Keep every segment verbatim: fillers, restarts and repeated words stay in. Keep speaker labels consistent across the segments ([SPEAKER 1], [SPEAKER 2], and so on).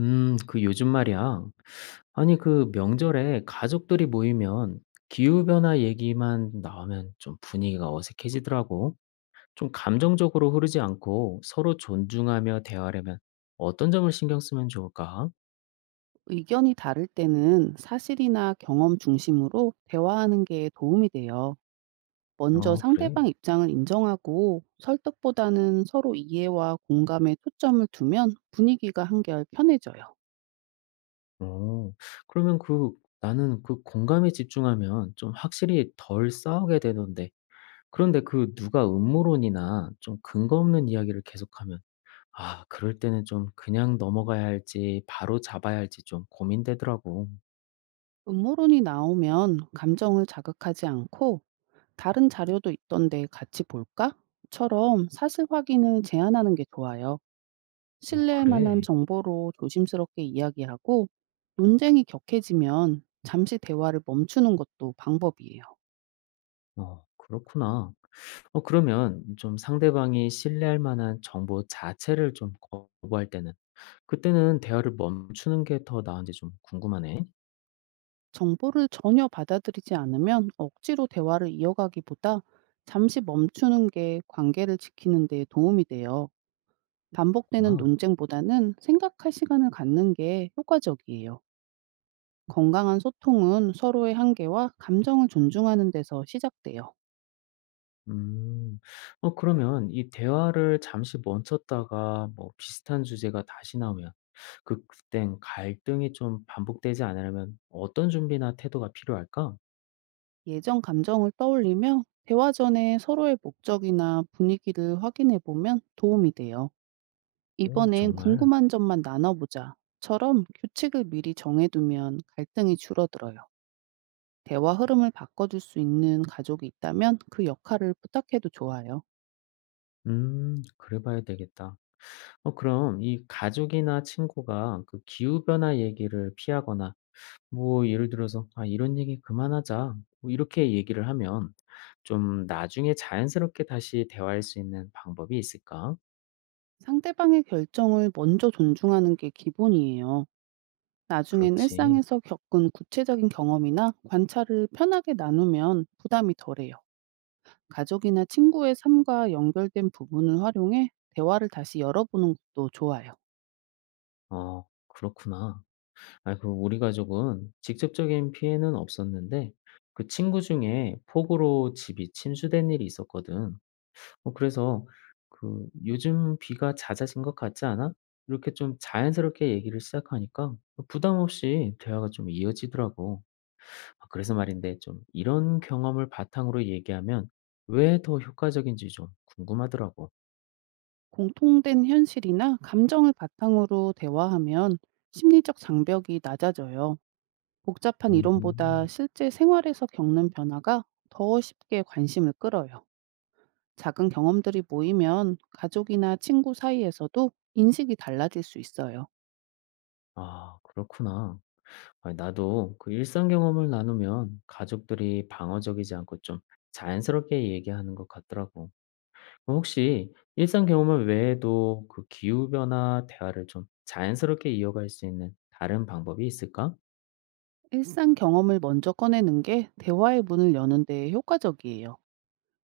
[SPEAKER 1] 음, 그 요즘 말이야. 아니, 그 명절에 가족들이 모이면 기후변화 얘기만 나오면 좀 분위기가 어색해지더라고. 좀 감정적으로 흐르지 않고 서로 존중하며 대화하려면 어떤 점을 신경 쓰면 좋을까?
[SPEAKER 2] 의견이 다를 때는 사실이나 경험 중심으로 대화하는 게 도움이 돼요. 먼저
[SPEAKER 1] 어, 그래.
[SPEAKER 2] 상대방 입장을 인정하고 설득보다는 서로 이해와 공감에 초점을 두면 분위기가 한결 편해져요.
[SPEAKER 1] 어, 그러면 그 나는 그 공감에 집중하면 좀 확실히 덜 싸우게 되던데. 그런데 그 누가 음모론이나 좀 근거 없는 이야기를 계속하면 아 그럴 때는 좀 그냥 넘어가야 할지 바로 잡아야 할지 좀 고민되더라고.
[SPEAKER 2] 음모론이 나오면 감정을 자극하지 않고 다른 자료도 있던데 같이 볼까?처럼 사실 확인을 제안하는 게 좋아요.
[SPEAKER 1] 어
[SPEAKER 2] 신뢰할 만한
[SPEAKER 1] 그래.
[SPEAKER 2] 정보로 조심스럽게 이야기하고 논쟁이 격해지면 잠시 대화를 멈추는 것도 방법이에요.
[SPEAKER 1] 어 그렇구나. 어 그러면 좀 상대방이 신뢰할 만한 정보 자체를 좀 거부할 때는 그때는 대화를 멈추는 게 더 나은지 좀 궁금하네.
[SPEAKER 2] 정보를 전혀 받아들이지 않으면 억지로 대화를 이어가기보다 잠시 멈추는 게 관계를 지키는 데 도움이 돼요. 반복되는
[SPEAKER 1] 그렇구나.
[SPEAKER 2] 논쟁보다는 생각할 시간을 갖는 게 효과적이에요. 건강한 소통은 서로의 한계와 감정을 존중하는 데서 시작돼요.
[SPEAKER 1] 음. 어 그러면 이 대화를 잠시 멈췄다가 뭐 비슷한 주제가 다시 나오면 그 그땐 갈등이 좀 반복되지 않으려면 어떤 준비나 태도가 필요할까?
[SPEAKER 2] 예전 감정을 떠올리며 대화 전에 서로의 목적이나 분위기를 확인해 보면 도움이 돼요.
[SPEAKER 1] 오,
[SPEAKER 2] 이번엔
[SPEAKER 1] 정말?
[SPEAKER 2] 궁금한 점만 나눠보자.처럼 규칙을 미리 정해두면 갈등이 줄어들어요. 대화 흐름을 바꿔줄 수 있는 가족이 있다면 그 역할을 부탁해도 좋아요.
[SPEAKER 1] 음, 그래 봐야 되겠다. 어, 그럼 이 가족이나 친구가 그 기후변화 얘기를 피하거나, 뭐, 예를 들어서, 아, 이런 얘기 그만하자. 뭐, 이렇게 얘기를 하면 좀 나중에 자연스럽게 다시 대화할 수 있는 방법이 있을까?
[SPEAKER 2] 상대방의 결정을 먼저 존중하는 게 기본이에요. 나중엔
[SPEAKER 1] 그렇지.
[SPEAKER 2] 일상에서 겪은 구체적인 경험이나 관찰을 편하게 나누면 부담이 덜해요. 가족이나 친구의 삶과 연결된 부분을 활용해 대화를 다시 열어보는 것도 좋아요.
[SPEAKER 1] 어, 그렇구나. 아, 그 우리 가족은 직접적인 피해는 없었는데, 그 친구 중에 폭우로 집이 침수된 일이 있었거든. 어 그래서 그 "요즘 비가 잦아진 것 같지 않아?" 이렇게 좀 자연스럽게 얘기를 시작하니까 어 부담 없이 대화가 좀 이어지더라고. 아 그래서 말인데 좀 이런 경험을 바탕으로 얘기하면 왜 더 효과적인지 좀 궁금하더라고.
[SPEAKER 2] 공통된 현실이나 감정을 바탕으로 대화하면 심리적 장벽이 낮아져요. 복잡한 이론보다
[SPEAKER 1] 음
[SPEAKER 2] 실제 생활에서 겪는 변화가 더 쉽게 관심을 끌어요. 작은 경험들이 모이면 가족이나 친구 사이에서도 인식이 달라질 수 있어요.
[SPEAKER 1] 아 그렇구나. 아 나도 그 일상 경험을 나누면 가족들이 방어적이지 않고 좀 자연스럽게 얘기하는 것 같더라고. 어, 혹시 일상 경험을 외에도 그 기후 변화 대화를 좀 자연스럽게 이어갈 수 있는 다른 방법이 있을까?
[SPEAKER 2] 일상 경험을 먼저 꺼내는 게 대화의 문을 여는 데 효과적이에요.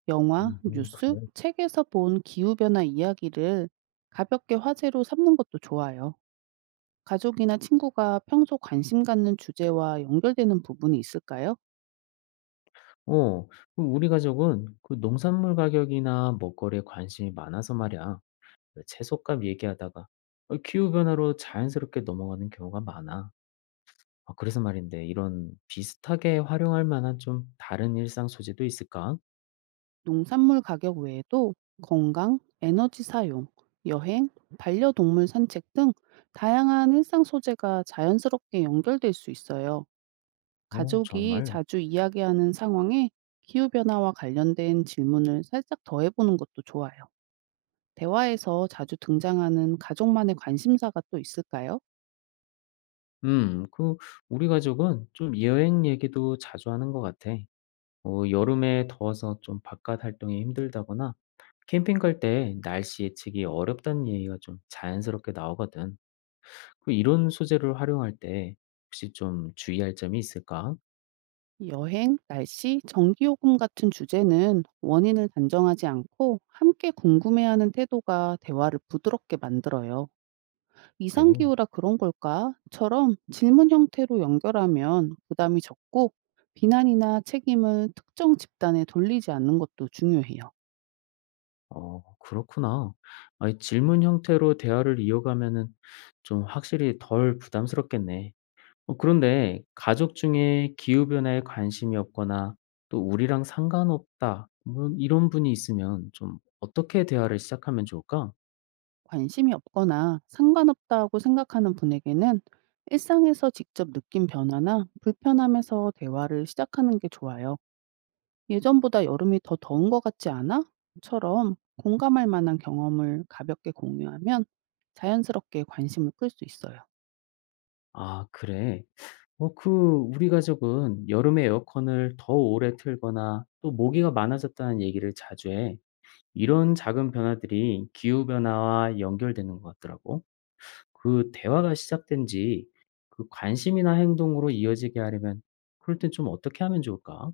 [SPEAKER 2] 영화,
[SPEAKER 1] 음흠,
[SPEAKER 2] 뉴스,
[SPEAKER 1] 그래.
[SPEAKER 2] 책에서 본 기후변화 이야기를 가볍게 화제로 삼는 것도 좋아요. 가족이나 친구가 평소 관심 갖는 주제와 연결되는 부분이 있을까요?
[SPEAKER 1] 어, 그럼 우리 가족은 그 농산물 가격이나 먹거리에 관심이 많아서 말이야. 그 채소값 얘기하다가 어, 기후 변화로 자연스럽게 넘어가는 경우가 많아. 아, 그래서 말인데 이런 비슷하게 활용할 만한 좀 다른 일상 소재도 있을까?
[SPEAKER 2] 농산물 가격 외에도 건강, 에너지 사용, 여행, 반려동물 산책 등 다양한 일상 소재가 자연스럽게 연결될 수 있어요.
[SPEAKER 1] 어,
[SPEAKER 2] 가족이
[SPEAKER 1] 정말.
[SPEAKER 2] 자주 이야기하는 상황에 기후변화와 관련된 질문을 살짝 더해보는 것도 좋아요. 대화에서 자주 등장하는 가족만의 관심사가 또 있을까요?
[SPEAKER 1] 음, 그 우리 가족은 좀 여행 얘기도 자주 하는 것 같아. 어, 여름에 더워서 좀 바깥 활동이 힘들다거나 캠핑 갈 때 날씨 예측이 어렵다는 얘기가 좀 자연스럽게 나오거든. 그 이런 소재를 활용할 때 혹시 좀 주의할 점이 있을까?
[SPEAKER 2] 여행, 날씨, 전기요금 같은 주제는 원인을 단정하지 않고 함께 궁금해하는 태도가 대화를 부드럽게 만들어요.
[SPEAKER 1] 그래.
[SPEAKER 2] 이상기후라 그런 걸까?처럼 질문 형태로 연결하면 부담이 적고 비난이나 책임을 특정 집단에 돌리지 않는 것도 중요해요.
[SPEAKER 1] 어, 그렇구나. 아니, 질문 형태로 대화를 이어가면은 좀 확실히 덜 부담스럽겠네. 어, 그런데 가족 중에 기후변화에 관심이 없거나 또 우리랑 상관없다. 뭐 이런 분이 있으면 좀 어떻게 대화를 시작하면 좋을까?
[SPEAKER 2] 관심이 없거나 상관없다고 생각하는 분에게는 일상에서 직접 느낀 변화나 불편함에서 대화를 시작하는 게 좋아요. 예전보다 여름이 더 더운 것 같지 않아? 처럼 공감할 만한 경험을 가볍게 공유하면 자연스럽게 관심을 끌 수 있어요.
[SPEAKER 1] 아 그래? 어 그 우리 가족은 여름에 에어컨을 더 오래 틀거나 또 모기가 많아졌다는 얘기를 자주 해. 이런 작은 변화들이 기후변화와 연결되는 것 같더라고. 그 대화가 시작된 지 그 관심이나 행동으로 이어지게 하려면 그럴 땐 좀 어떻게 하면 좋을까?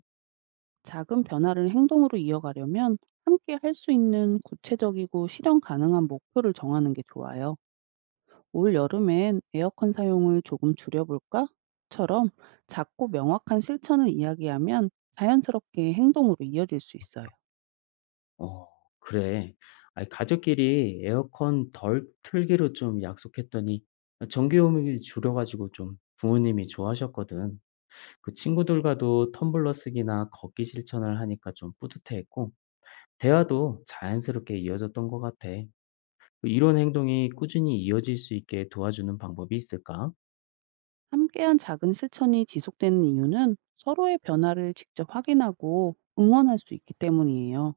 [SPEAKER 2] 작은 변화를 행동으로 이어가려면 함께 할 수 있는 구체적이고 실현 가능한 목표를 정하는 게 좋아요. 올 여름엔 에어컨 사용을 조금 줄여볼까? 처럼 작고 명확한 실천을 이야기하면 자연스럽게 행동으로 이어질 수 있어요.
[SPEAKER 1] 어 그래. 아이 가족끼리 에어컨 덜 틀기로 좀 약속했더니 전기요금이 줄여 가지고 좀 부모님이 좋아하셨거든. 그 친구들과도 텀블러 쓰기나 걷기 실천을 하니까 좀 뿌듯해했고 대화도 자연스럽게 이어졌던 것 같아. 이런 행동이 꾸준히 이어질 수 있게 도와주는 방법이 있을까?
[SPEAKER 2] 함께한 작은 실천이 지속되는 이유는 서로의 변화를 직접 확인하고 응원할 수 있기 때문이에요.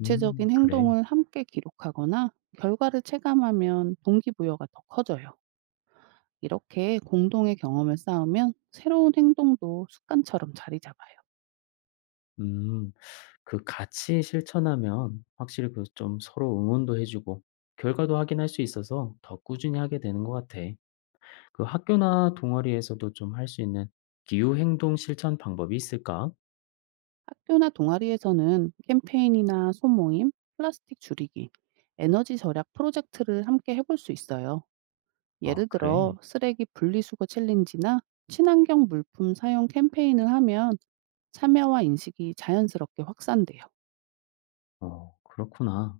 [SPEAKER 1] 음, 그래.
[SPEAKER 2] 행동을 함께 기록하거나 결과를 체감하면 동기부여가 더 커져요. 이렇게 공동의 경험을 쌓으면 새로운 행동도 습관처럼 자리 잡아요.
[SPEAKER 1] 음, 그 같이 실천하면 확실히 그 좀 서로 응원도 해주고 결과도 확인할 수 있어서 더 꾸준히 하게 되는 것 같아. 그 학교나 동아리에서도 좀 할 수 있는 기후 행동 실천 방법이 있을까?
[SPEAKER 2] 학교나 동아리에서는 캠페인이나 소모임, 플라스틱 줄이기, 에너지 절약 프로젝트를 함께 해볼 수 있어요.
[SPEAKER 1] 아,
[SPEAKER 2] 예를
[SPEAKER 1] 그래.
[SPEAKER 2] 들어 쓰레기 분리수거 챌린지나 친환경 물품 사용 캠페인을 하면 참여와 인식이 자연스럽게 확산돼요.
[SPEAKER 1] 어, 그렇구나.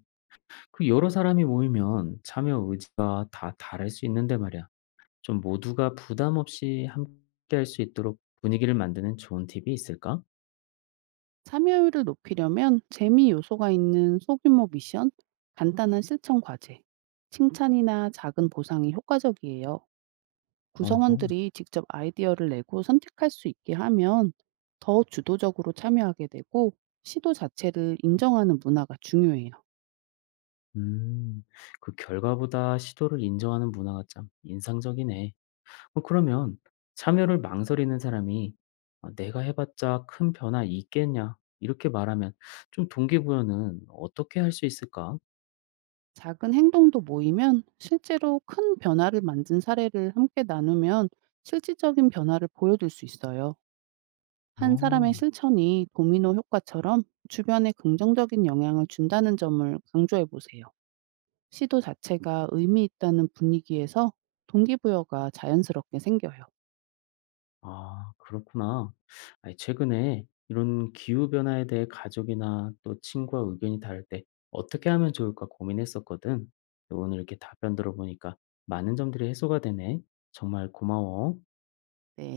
[SPEAKER 1] 그 여러 사람이 모이면 참여 의지가 다 다를 수 있는데 말이야. 좀 모두가 부담 없이 함께 할 수 있도록 분위기를 만드는 좋은 팁이 있을까?
[SPEAKER 2] 참여율을 높이려면 재미 요소가 있는 소규모 미션, 간단한 실천 과제, 칭찬이나 작은 보상이 효과적이에요.
[SPEAKER 1] 어허.
[SPEAKER 2] 구성원들이 직접 아이디어를 내고 선택할 수 있게 하면 더 주도적으로 참여하게 되고 시도 자체를 인정하는 문화가 중요해요.
[SPEAKER 1] 음, 그 결과보다 시도를 인정하는 문화가 참 인상적이네. 어, 그러면 참여를 망설이는 사람이 아, 내가 해봤자 큰 변화 있겠냐? 이렇게 말하면 좀 동기부여는 어떻게 할 수 있을까?
[SPEAKER 2] 작은 행동도 모이면 실제로 큰 변화를 만든 사례를 함께 나누면 실질적인 변화를 보여줄 수 있어요. 한 사람의
[SPEAKER 1] 어.
[SPEAKER 2] 실천이 도미노 효과처럼 주변에 긍정적인 영향을 준다는 점을 강조해 보세요. 시도 자체가 의미 있다는 분위기에서 동기부여가 자연스럽게 생겨요.
[SPEAKER 1] 아, 그렇구나. 아니, 최근에 이런 기후변화에 대해 가족이나 또 친구와 의견이 다를 때 어떻게 하면 좋을까 고민했었거든. 근데 오늘 이렇게 답변 들어보니까 많은 점들이 해소가 되네. 정말 고마워.
[SPEAKER 2] 네.